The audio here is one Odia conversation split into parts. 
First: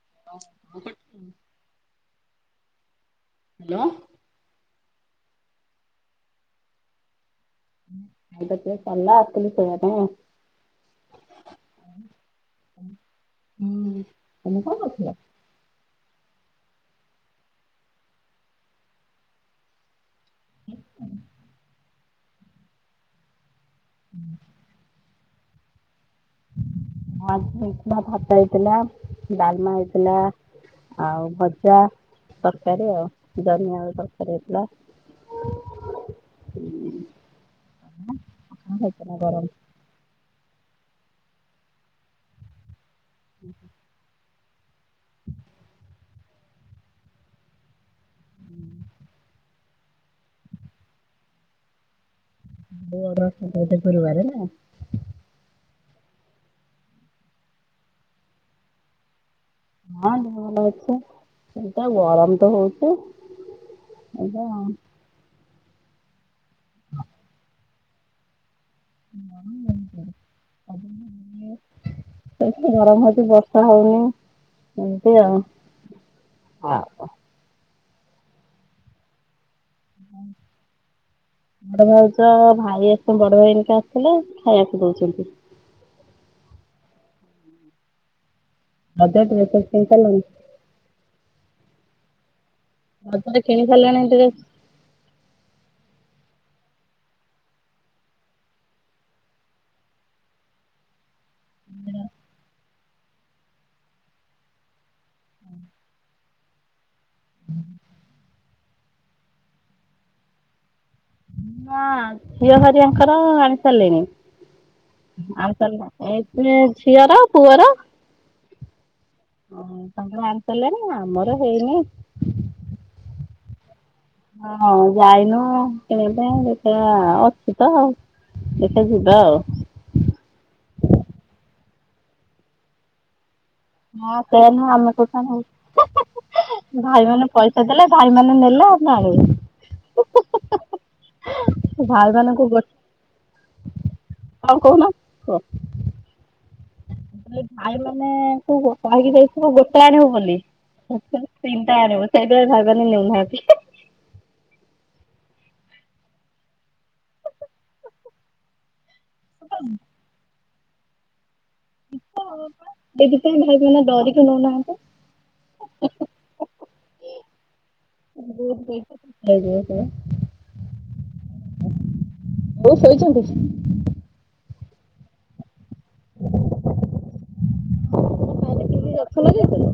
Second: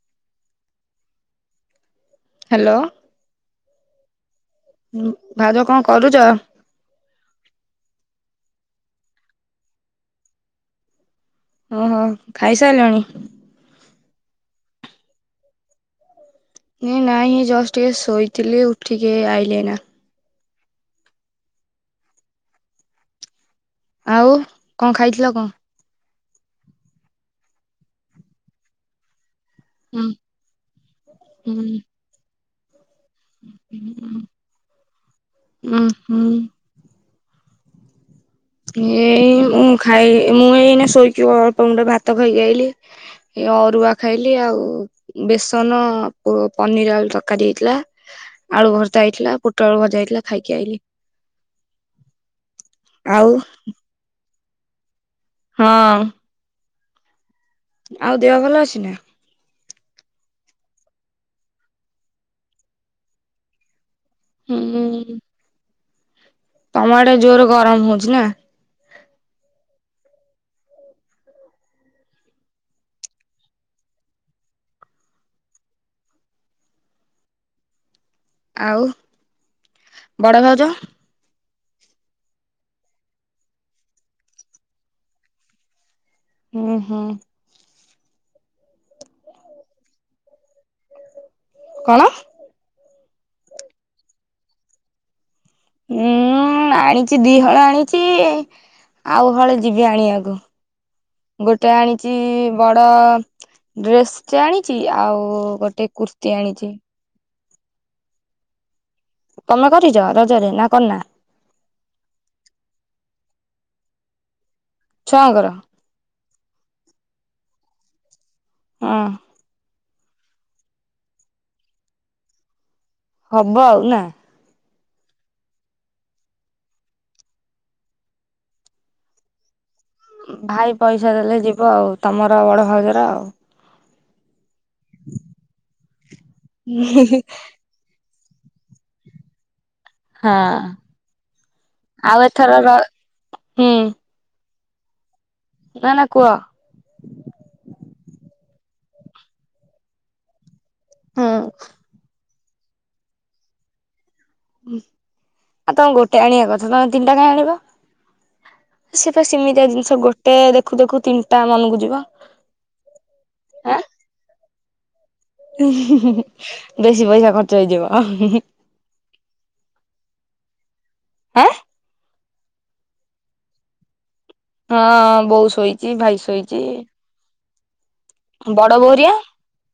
[inaudible] ହ୍ୟାଲୋ। ହ୍ୟାଲୋ ଭାଉଜ କଣ କରୁଚ? ଖାଇବା ପିଇବା ସରିଲା ଆସିଲୁ ଶୋଇବା ପାଇଁ ଆଉ ଓହୋ ଖାଇ ସାରିଲଣି? ହୁଁ ତମେ କଣ ଅଛ ନଁ ନାଇଁ ଜଷ୍ଟ ଏ ସୋଇଥିଲି ଉଠିକ ଏଇ ଆଇଲି ଇନା ହ ଆଉ କଣ ଖାଇ ଲ କଣ? ହେଇଥିଲା ଭାତ ହେଇଥିଲା ଡାଲମା ହୁଁ ହେଇଥିଲା ଆଉ ହୁଁ। ଭଜା ତରକାରୀ ଆଉ ଜହ୍ନି ଆଳୁ ତରକାରି ହେଇଥିଲା ଉଁ ହୁଁ ହଁ ଏଇ ମୁଁ ଖାଇ ମୁଁ ଏଇନା ଶୋଇକି ଅଳ୍ପ ଗୁଣ୍ଡେ ଭାତ ଖାଇକି ଆଇଲି। ଏ ଅରୁଆ ଖାଇଲେ ଆଉ ବେସନ ପ ପନିର ଆଳୁ ତରକାରୀ ହେଇଥିଲା। ଆଳୁ ଭର୍ତ୍ତା ହେଇଥିଲା ପୋଟ ଟଳ ଭଜା ହେଇଥିଲା ଖାଇକି ଆଇଲି। ତୋର ଆଉ ଗୋଟେ ପରିବାର ନା ହଁ ଆଉ ଦେହ ଭଲ ଅଛି ନା? ହଁ ଦେହ ଭଲ ଅଛି ସେଇତ ଗରମ ତ ହଉଛି। ଏଇଟା ହୁଁ। ତମ ଆଡେ ଜୋର ଗରମ ହୁ ବୁଝିଲ ଏଠି ଗରମ ହଉଛି ବର୍ଷା ହଉନି ଏମତି ଆଉ ଆଉ ବଡ ଭାଉଜ? ବଡ ଭାଉଜ ଭାଇ ଆସଛନ୍ତି ବଡ ଭାଇ ଏନିକା ଆସିଲେ ଖାଇବାକୁ ଦଉଛନ୍ତି। ହୁଁ ହୁଁ ରଜ ଡ୍ରେସ୍ ଫ୍ରେଶ୍ କିଣି ସାରିଲୁଣି? କଣ? ରଜରେ କିଣି ସାରିଲେଣି ଡ୍ରେସ ହୁଁ ଆଣିଛି ଦିହଳ ଆଣିଛି ଆଉହଳେ ଯିବି ଆଣିବାକୁ, ଗୋଟେ ଆଣିଛି ବଡ ଡ୍ରେସ ଟେ ଆଣିଛି ଆଉ ଗୋଟେ କୁର୍ତିୀ ଆଣିଛି। ହୁଁ ତମେ କରିଛ ରଜରେ ନା କରିନା? ନା ଝିଅ ହରିଆଙ୍କର ଆଣି ସାରିଲେଣି। ଛୁଆଙ୍କର ଆଣି ସାରିଲୁଣି ଏଇକ? ଏ ଝିଅର ପୁଅର ହଁ। ତାଙ୍କର ଆଣିସାରିଲଣି ଆମର ହେଇନି। ହବ ଆଉ ନା ହଁ ଯାଇନୁ କିଣିବା ଦେଖିବା ଅଛି ତ ଆଉ ଦେଖିବା ଯିବା ଆଉ ଭାଇ ପଇସା ଦେଲେ ଯିବ ଆଉ ତମର ବଡ ଭାଉଜର ଆଉ। ହଁ ସେଇଆ ନୁହଁ ଆମେ କୋଉଠୁ ଆଣିବୁ, ହେଁ ହେଁ ଭାଇ ମାନେ ପଇସା ଦେଲେ ଭାଇ ନେଲ ନେଲ ନା ଆଣିବି? ହଁ ଭାଇ ଆଉ ମାନଙ୍କୁ ଏଥର ର ହୁଁ ଆଉ କହୁନ କୁହ ନା ନା କୁହ। ଭାଇ ମାନେ ତୁ ଗୋଟା ହେଇକି ଯାଇଛୁ ଗୋଟେ ଆଣିବୁ ବୋଲି ସେ ସେ ହୁଁ ତିନିଟା ଆଣିବୁ ସେଇ କେହି ଭାଗ ନି ନେଉଁନାହାନ୍ତି। ଆଉ ତମେ ଗୋଟେ ଆଣିବା କଥା ତମେ ତିନିଟା କାହିଁ ଆଣିବ। ସେ ତ ସିମିତିଆ ଜିନିଷ ଗୋଟେ ଦେଖ ଦେଖ ଦେଖୁ ତିନ ଏଥିପାଇଁ ଭାଇ ମାନେ ଡରିକି ନଉନାହାନ୍ତି। ହୁଁ ହୁଁ ହୁଁ ବେଶି ପଇସା ଖର୍ଚ୍ଚ ହେଇଯିବ। ଅହଁ ହଁ ବହୁତ ପଇସା ହେଇଯିବ। ହେଁ? ବୋଉ ଶୋଇଛନ୍ତି। ହଁ ବଉ ଶୋଇ ଚି ଭାଈ ଶୋଇଚି। ବାରିରେ କି ବଡବଉ କି ହେରିଆ ଗଛ ଲଗେଇଛ?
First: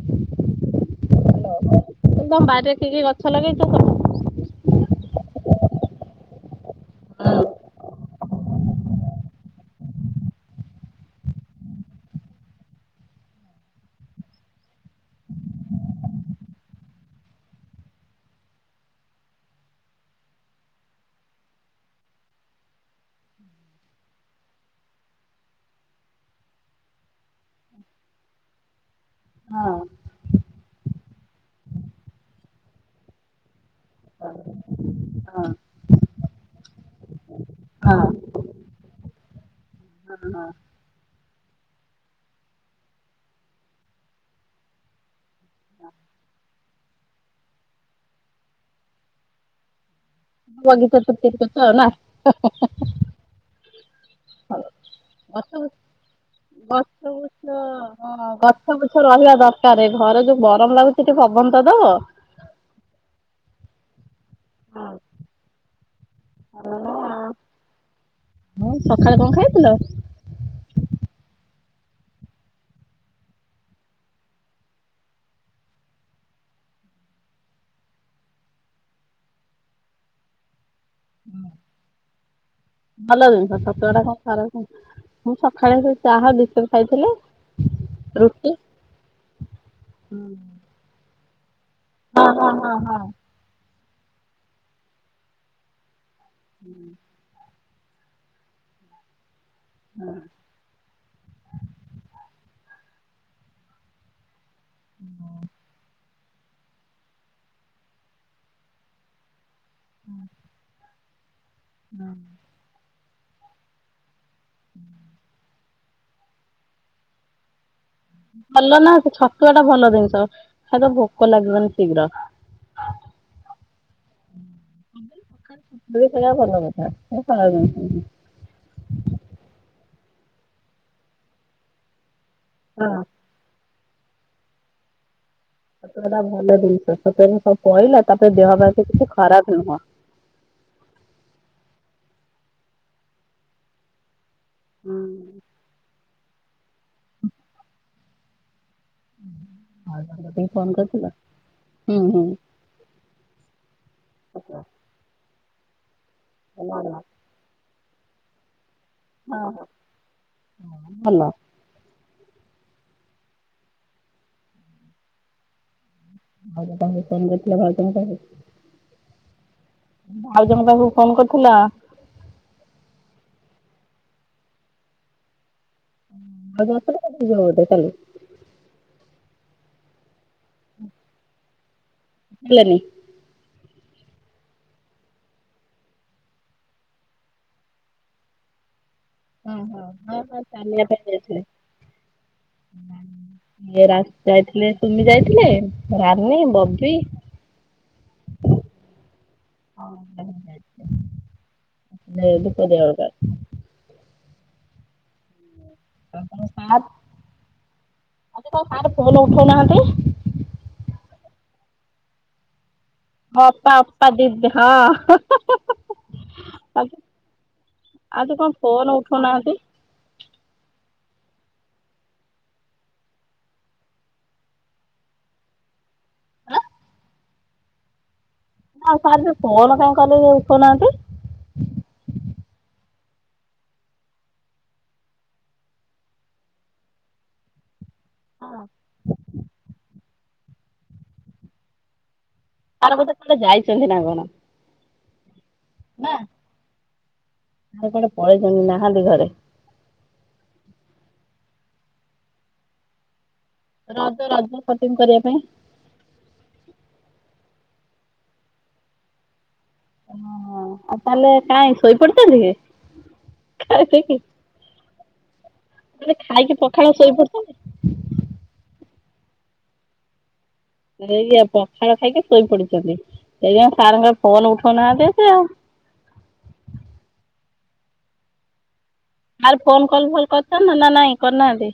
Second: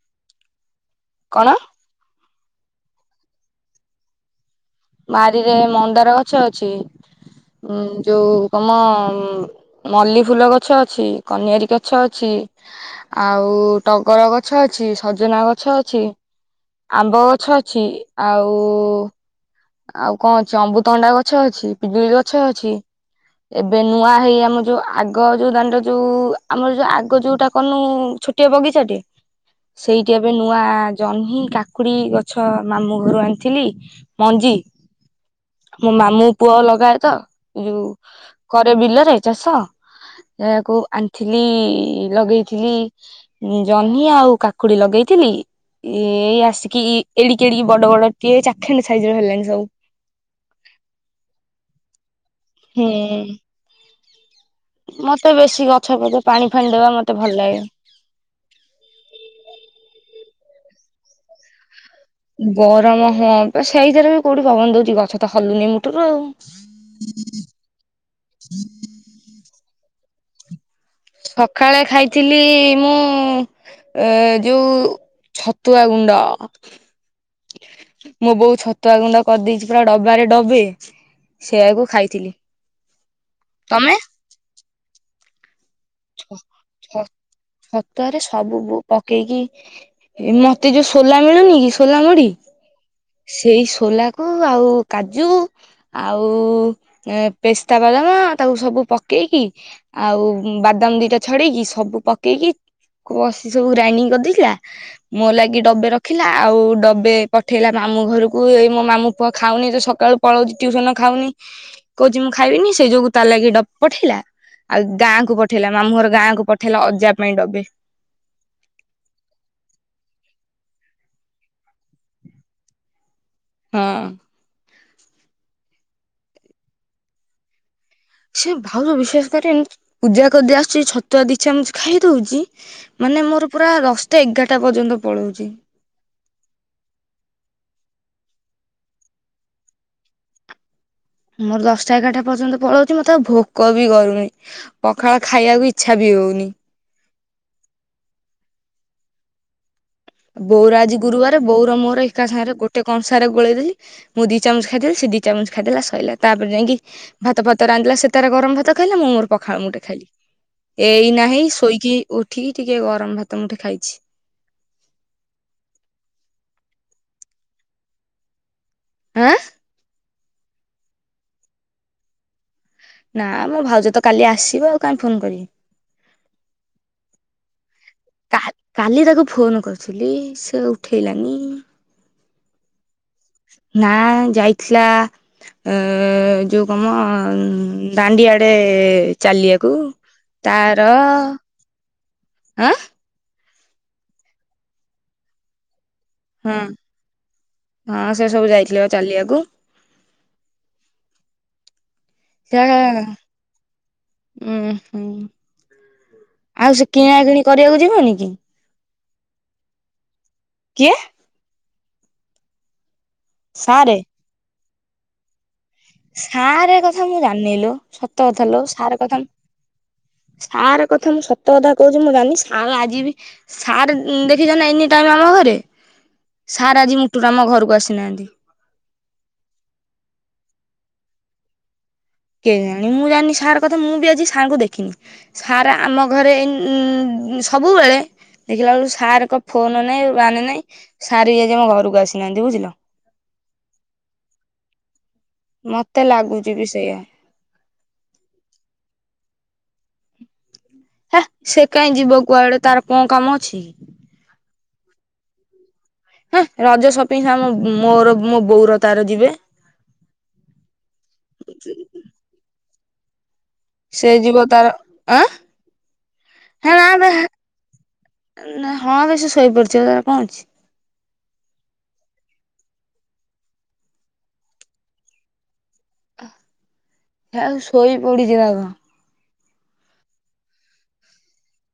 କଣ? ତମ ବାରିରେ କିି କି ଛି ଗଛ ଲଗେଇଛ ତମେ? ବାରିରେ ମନ୍ଦାର ଗଛ ଅଛି ହଁ ଉଁ ଯୋଉ କମ ମଲ୍ଲିୀ ଫୁଲ ଗଛ ଅଛି କନିଆରୀ ଗଛ ଅଛି ଆଉ ଟଗର ଗଛ ଅଛି ସଜନା ଗଛ ଅଛି ଆମ୍ବ ଗଛ ଅଛି ଆଉ ଆଉ କଣ ଅଛି ଅମୃତଭଣ୍ଡା ଗଛ ଅଛି ପିଜୁଳି ଗଛ ଅଛି ଏବେ ନୂଆ ହେଇ ଆମର ଯୋଉ ଆଗ ଯୋଉ ଦାଣ୍ଡ ଯୋଉ ଆମର ଯୋଉ ଆଗ ଯୋଉଟା କରିନୁ ଛୋଟିଆ ବଗିଚାଟେ ହଁ ସେଇଠି ଏବେ ନୂଆ ଜହ୍ନି କାକୁଡି ଗଛ ମାମୁଁ ଘରୁ ଆଣିଥିଲି। ମଞ୍ଜି ହଁ ମୋ ମାମୁଁ ପୁଅ ଲଗାଏ ତ ଏ ଯୋଉ ହଁ। କରେ ବିଲରେ ଚାଷ ଯାକୁ ଆଣିଥିଲି ଲଗେଇଥିଲି ଜହ୍ନି ଆଉ କାକୁଡି ଲଗେଇଥିଲି ଏଇ ଆସିକି ଏଡିକି ଏଡିକି ବଡ ବଡ ଟିଏ ଚାଖେଣ୍ଡେ ସାଇଜରେ ହେଲାଣି ସବୁ। ହ ତ ସତ କଥା ନା ହୁଁ। ମତେ ଗଛଛ ବେଶୀ ଗଛ ପଛ ପାଣି ଫାଣି ଦେବା ହଁ ମତେ ଭଲ ଲାଗେ। ଗଛ ବୃଛ ରହିବା ଦରକାର ଘରେ ଯୋଉ ଗରମ ଲାଗୁଛି ଟିକେ ପବନ ତ ଦବ। ଗରମ ହଁ ବ ସେଇଥିରେ। କୋଉଠି ପବନ ଦଉଛି ଗଛ ତ ହଲୁନି ମୁ [unintelligible] ହଁ ସକାଳେ କଣ ଖାଇଥିଲ? ସକାଳେ ଖାଇଥିଲି ମୁଁ ଏ ଯୋଉ ଛତୁଆ ଗୁଣ୍ଡ ମୋ ବୋଉ ଛତୁଆ ଗୁଣ୍ଡ କରିଦେଇଛି ପୁରା ଡବାରେ ଡବେ। ସେଆକୁ ଖାଇଥିଲି। ଭଲ ଜିନିଷ ତମେ? ଛତୁଆଟା କଣ ଖରାପ ଜିନିଷ ଛତୁଆରେ ରୁଟି ସବୁ ପକେଇକି ମତେ ଯୋଉ ସୋ ସୋଲା ମିଳୁନି କି। ସୋଲା ମୁଢ଼ି। ହଁ ହଁ ହଁ ହଁ ସୋଲାକୁ ଆଉ କାଜୁ। ଆଉ ପେ ତା ବାଦମ ତାକୁ ସବୁ ପକେଇକି। ଆଉ ବାଦାମ ଦୁଇଟା ଛଡ଼େଇକି ସବୁ ପକେଇ ବସି ସବୁ ଗ୍ରାଇଣ୍ଡିଙ୍ଗ କରିଦେଇଥିଲା। ମୋ ଲାଗି ଡବେ ରଖ ରଖିଲା ଆଉ ଡବେ ପଠେଇଲା ମାମୁଁ ଘରକୁ ଏ ମୋ ମାମୁଁ ପୁଅ ଖାଉନି ତ ସକାଳୁ ପଳଉଛି ଟ୍ୟୁସନ ଖାଉନି। କହୁଛି ମୁଁ ଖାଇବିନି ସେ ଯୋଗୁ ତା ଲାଗି ଡବା ପଠେଇଲା। ଆଉ ଗାଁ ପଠେଇଲା ମାମୁଁର ଗାଁ କୁ ପଠେଇଲା ଅଜା ପାଇଁ ଡବେ। ଭଲ ନା ସେ ଛତୁଆ ଟା ଭଲ ଜିନିଷ ଖାଇ ତ ଭୋକ ଲାଗିବନି ଶୀଘ୍ର। ହଁ ସେଇା ଭଲ କଥା ମୁଣ ସେ ଭାଉର ବିଶେଷ କରି ପୂଜା କରିଦି ଆସୁଛି ଛତୁଆ ଦିଛାମ ଖାଇ ଦଉଛି ହଁ ମାନେ ମୋର ପୁରା ଦଶଟା ଏଗାରଟା ପର୍ଯ୍ୟନ୍ତ ପଳାଉଛି ସତବେଟା ଭଲ ଜିନିଷ ସତବେ ସବୁ କହିଲା ତାପରେ ଦେହ ବାଳ କିଛି ଖରାପ ନୁହଁ ମୋର ଦଶଟା ଏଗାରଟା ପର୍ଯ୍ୟନ୍ତ ପଳଉଛି ମତେ ଆଉ ଭୋକ ବି କରୁନି ପଖାଳ ଖାଇବାକୁ ଇଚ୍ଛା ବି ହଉଛି ଅୁନି ହୁଁ ବଉର ଆଜି ଗୁରୁବାର ବୋର ହୁଁ ମୋର ହୁଁ ଏକା ସାଙ୍ଗରେ ଗୋଟେ କଣ? ଖାର ଗୋଳେଇରେ ମୁଦି ଚାମଚ ଖା ସିି ଚାମୁଚ ଖାଇଦଲା ଶହଇଲା ତାପରେ ହଁ ଯାଇକି ଭଲ। ଭାତ ଫ ତ ରାନ୍ିଲ ସ ସେୋର ଗରମାତ ଖହଲା ମୁଁ ମୋର ପଖାଳ ମୁଁଟେ ଖାଲି ଏଇ ନାହିଁ ଶୋଇକି ଉଠିକି ଟିକେ ଗରମ ଭାତ ମୁଁଠେ ଖାଇଛି। ଆଉ କଥିଲା ଭାଉ କ ଆଁ ଭାଉଜଙ୍କ ପାଖକୁ ଫୋନ୍ କରୁଥିଲା। ନା ମୋ ଭାଉଜ ତ କାଲି ଆସିବ ଆଉ କହିଁ ଫୋନ କରିବି। ଆଗପଣ କ ଯାଉଧ କାଲି ଫୋନ୍ କରୁଥିଲି ସେ ଉଠେଇଲାନି। ଠାଲନି ନା ଯାଇଥିଲା ଅ ଯୋଉ କମ ଦାଣ୍ଡିଆଡେ ହଁ ଚାଲିବାକୁ ହଁ ହଁ ହଁ ତାର ଚାଲ ପାଇଁ ଯାଇଥିଲେ। ଆଁ ରା ଯାଇଥିଲେ ତୁମି ଯାଇଥିଲେ ରନୀ ହଁ ବବି, ହଁ ସେ ସବୁ ଯାଇଥିଲେ ବା ଚାଲିବାକୁ ଯାଇଥିଲେ ଉ ହୁ। ଆଉ ତମ ଆଉ ସାର୍ ସେ କିଣା କିିଣି କରିବାକୁ ଯିବନି କି। କନ ଉଠାଉନାହାନ୍ତି। କିଏ? ହଁପା ସାରେ ଅପା ଦିଦେ ହଁ। ସାର୍ କଥା ମୁଁ ଜାଣି ନେଇଲୋ ସତ ଆଜି କଣ କଥାଲୋ ସାର୍ ଫୋନ୍ କଥା ଉଠଉନାହାନ୍ତି ସାର୍ କଥା ମୁଁ ସତ କଥା କହୁଛି ମୁଁ ଜଣି ସାର୍ ଆଜି ବି ସାର୍ ଦେଖିଛ ଏନି ଟାଇମ୍ ଆମ ଘରେ। ସାର୍ ଆଜି ମୁଟୁ ଆମ ଘରକୁ ଆସିନାହାନ୍ତି। ନା ସାର ଫନ କାଇଁ କଲେ ଉଠନାହାନ୍ତି। କିଏ ଜାଣି ମୁଁ ଜାଣିନି ସାର୍ କଥା ମୁଁ ବି ଆଜି ସାର ଙ୍କୁ ଦେଖିନି ସାର୍ ଆମ ଘରେ ସବୁବେଳେ ଦେଖିଲା ବେଳୁ ସାର୍ ଏକ ଫୋନ ନାଇଁ ଆଣେ ନାଇଁ ସାର ଆଜି ଆମ ଘରକୁ ଆସି ସାର ବୋଧେ କୁଆଡେ ଯାଇଛନ୍ତି ନା କଣ? ମତେ ଲାଗୁଛି ବି ସେଇଆ। ଆରେ କୁଆଡେ ପଳେଇଛନ୍ତି ନାହାନ୍ତି ଘରେ। ହେ ସେ କହିଁ ଯିବ କୁଆଡେ ତାର କଣ କାମ ଅଛି କି? ରାଧେ ରାଧେ। ସପିଙ୍ଗ କରିବା ପାଇଁ। ହେଁ ରଜ ସପିଙ୍ଗ ମୋର ମୋ ବୋଉର ତାର ଯିବେ। ଓ ଆଉ ତାହେଲେ କାଇଁ ଶୋଇପଡିଛନ୍ତି। ସେ ଖାଇପିଇକି ଯିବ ତାର ଆ ମାନେ ଖାଇକି ହେ ପଖାଳ ଶୋଇପଡିଛନ୍ତି ହଁ ବେଶୀ ଶୋଇପଡିଛି ତାଲେ କଣ ଅଛି। ପଖାଳ ଖାଇକି ଶୋଇ ପଡିଛନ୍ତି ସେଇ ପା ସାର ଙ୍କ ଫୋନ ଉଠଉନାହାନ୍ତି ସେ ଆଉ। ଥାଉ ଶୋଇ ପଡିଛି ନା କ ଆର୍ ଫୋନ କଲ ଭଲ୍ କରିଥା ନା ନା ନାଇଁ କରିନାହାନ୍ତି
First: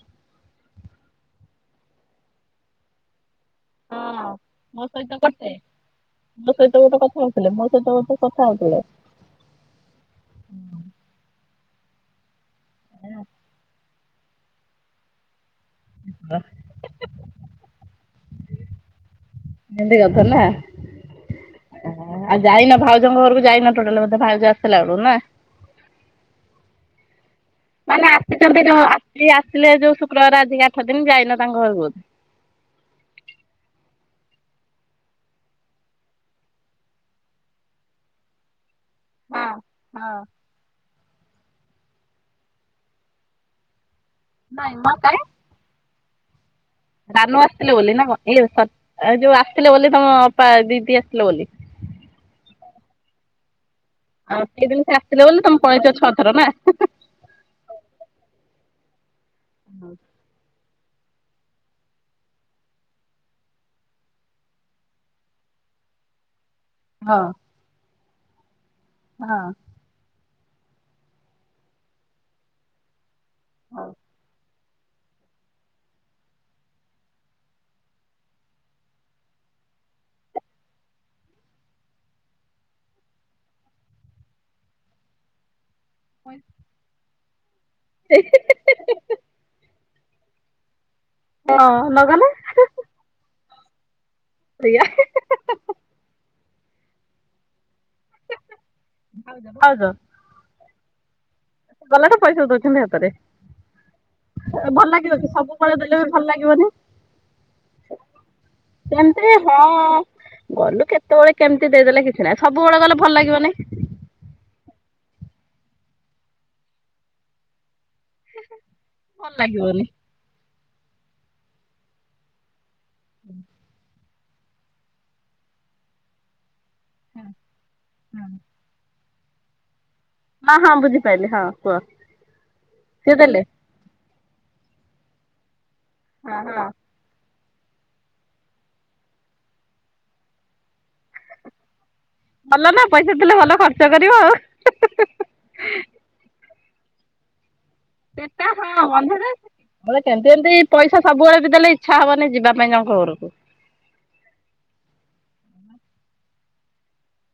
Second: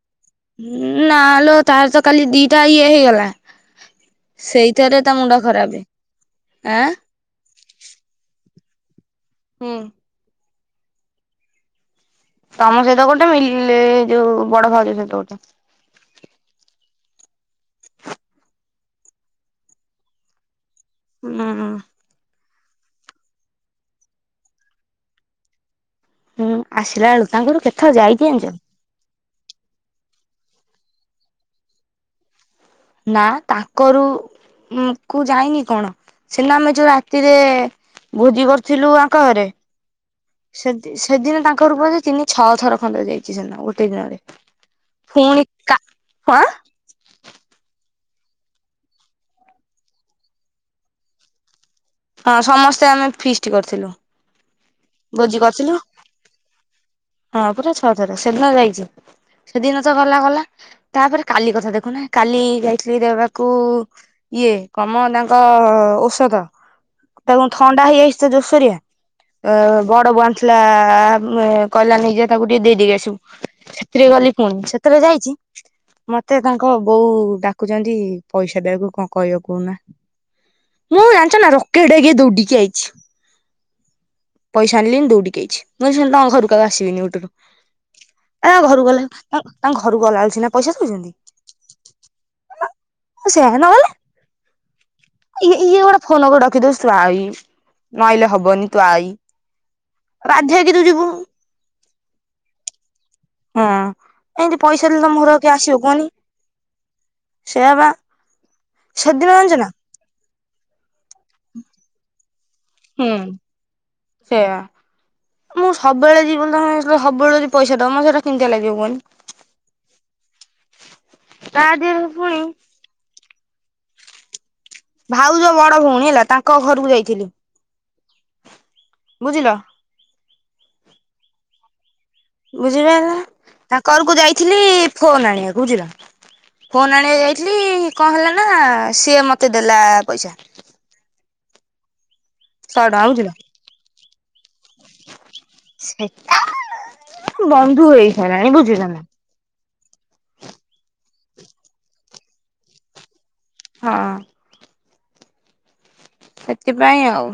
ନାଲୋ ତାର ତ କାଲି ଦିଟା ଇଏ ହେଇଗଲା। ହଁ ମୋ ସେଇଥିରେ ତା ସହିତ ମୁଣ୍ଡ ଗୋଟେ ଖରାପ ମୋ ସହିତ ଆଁ ଗୋଟେ କଥା ହଉଥିଲେ ମୋ ସହିତ ଗୋଟେ କଥା ହଉଥିଲେ। ହୁଁ। ତମ ସହିତ ଗୋଟେ ମିଲି ଲେ ଯୋଉ ବଡ ଭାଉଜ ସହିତ ଗୋଟେ। ହ [unintelligible] ନି [unintelligible] ଦୀଗଦଲା ହୁଁ। ଯାଇନ ଭାଉଜଙ୍କ ଘରକୁ ଯାଇନ ଟୋଟାଲ ବଧେ ମ ଭାଉଜ ଆଶ୍ ତଲା ଳୁନା ହୁଁ ଆସିଲା ବେଳୁ ତାଙ୍କର କେତେଥର ମାନେ ଯାଇଛି ଜାଣିଛ? ଆସିଚନ୍ତି ଯୋଉ ଆସ ଆସିଲେ ଯୋଉଶ୍ କ୍ରର ଆଧିକା ଆଠ ଦିନ ଯାଇନ ତାଙ୍କ ଘରକୁ ନା ତାଙ୍କରୁ ଉଁ ଯାଇନି କଣ ସିନା ଆମେ ଯୋଉ ରାତିରେ ଭୋଜି କର ଥିଲୁଆଙ୍କ ଘରେ ହଁ ସେ ସେଦିନୁ ତାଙ୍କରୁ ବଧେ ତିନି ଛଅ ଥର ଖଣ୍ଡେ ଯାଇଚି ସେନ ଗୋଟେ ଦିନରେ ନାଇଁ ମର ଟାରେ ଙ୍କ ଭାନୁ ଆସିଥିଲେ ବୋଲି ନା କ ଇଲୋ ସତ୍ ଆଉ ଯୋଉ ଆସ ତିଲେ ବୋଲି ତମ ଅପା ଦିଦି ଆଶ୍ ତିଲେ ବୋଲି ହଁ ସମସ୍ତେ ଆମେ ଫିଷ୍ଟ କରିଥିଲୁ ଏଇଦିନ ସେ ଆସଥିଲେ ଭୋଜି ବୋଲି ତମେ କରିଥିଲୁ ପଳେଚ ଛଅ ଥର ନା ହିଁ ହିଁ ହଁ ପୁରା ଛଅ ଥର ସେଦିନ ଯାଇଛି ସେଦିନ ତ ଗଲା ଗଲା ତାପରେ କାଲି କଥା ଦେଖୁନା କାଲି ଯାଇଥିଲି ଦେବାକୁ ଇଏ କନ୍ ମ ତାଙ୍କ ଔଷଧ। ହଁ ତାକୁ ଥଣ୍ଡା ହେଇଯାଇଶ୍ ସେ ଜୋର୍ ସାରିଆ ହଁ ଆ ବଡ ବଂସ୍ ଲା ଆ ଆ କହିଲା ନେଇଯା ତାକୁ ଟିକେ ଦେଇଦେଇକି ଆସିବୁ। ହଉ। ସେଥିରେ ଗଲି ପୁଣି ସେ ଥିରେ ଯାଇଛି ମତେ ତାଙ୍କ ବୋଉ ଡାକୁଛନ୍ତି ପଇସା ଦେବୁ କଣ କଇବୁ କଉନା ମୁଁ ଜାଣିଛ ନା ରକେଟେ ହେଇକି ଦୌଡିକି ଆଇଛି। ପଇସା ଆନ୍ଲନ୍ ଦୋଉଡ଼ିକି ଆଇଚି। ମୁଇ ଶୁନ୍ ନା ତାଙ୍କ ଘରକୁ ଆଉ ଆସିବିନି ମୋଟୁରୁ। ତା ଘରୁ ଗଲେ ତାଙ୍କ ତାଙ୍କ ଘରୁ ଗଲା ଆଳ ସିନା ପଇସା ଦେଉଚ ନ୍ତି ହଁ ନଗଲେ ହିଁ। ସେ ଅ ନଗଲେ ଇ ଇଏ ଗୋଡେ ଫୋନ ଗଡ ଖିଦୂର୍ ଆଇ ନଆଇଲେ ହବନି ତୁ ଆଇ। ହଉ ଜ କି ତୁ ଯିବୁ। ଗଲେ ତ ପଇସା ଦଉଛନ୍ତି ହାତରେ। ହଁ ଏମିତି ଭଲ ପଇସା ଦେଲେ ଲାଗିବ ତମ କି ଘର କୁ ଆଉ କିଏ ସବୁବେଳେ ଆସିବ ଦେଲେ ବି କୁହନି ଭଲ ଲାଗିବନି। ସେୟା ବା। ସେମତି ସେଦିନ ଜାଣିଛ ହଁ ନା ଗଲୁ କେତେବେଳେ କେମିତି ଦେଇଦେଲେ କିଛି ନାହିଁ ସବୁବେଳେ ଗଲେ ଭଲ ହୁଁ ଲାଗିବନି। ସେୟା ମୁଁ ସବୁବେଳେ ଯିବି ବୋଲି ତମେ ସବୁବେଳେ ଯଦି ପଇସା ଦବ ମତେ ସେଇଟା କିମିତିଆ ଲାଗିବ କୁହନି। ଭଲ ଲାଗିବନି ତା ଦିହରେ ପୁଣି ଭାଉଜ ବଡ ଭଉଣୀ ହେଲା ତା ଙ୍କ ଘରୁକୁ ଯାଇଥିଲି। ବୁଝିଲ ହଁ ହଁ ବୁଝିପାଇଲି ହଁ କୁହ। ବୁଝି ପାଇଲ ସିଏ ନା ଦେଲେ ତାଙ୍କ ଘରକୁ ଯାଇ ଥିଲି ଫୋନ ଆଣିଆକୁ ବୁଝିଲ ହଁ ହଁ ଫୋନ ଆଣିଆକୁ ଯାଇ ଥିଲି କଣ ହେଲା ନା ସିଏ ମତେ ଦେଲା ପଇସା। ଭଲ ନା ଟଙ୍କା ପଇସା ବୁଝିଲ। ଦେଲେ ଭଲ ଖର୍ଚ୍ଚ କରିବ। ବ ସେଇଟା ହଁ ବନ୍ଧୁ ରେ ବୋଇଲେ କେ ଯେମତି ପଇସା ସବୁବେଳେ ବି ଦେଲେ ଇଚ୍ଛା ହବନି ଯିବା ପାଇଁ ଜଣଙ୍କ ଘରକୁ। ହଁ ସେଥିପାଇଁ ଆଉ।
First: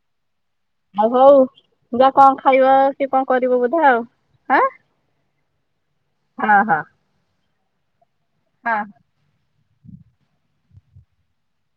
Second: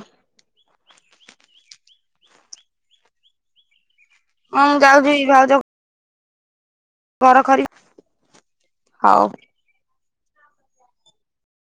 ଆଉ ହଉ ଯା କଣ ଖାଇବ କି କଣ କଣ କରିବ ବୋଧେ ଆଉ। ହଁ ଯାଉଛି ଭାଉଜ ହଁ ହଁ ଘର ଖରି ହଁ ହଉ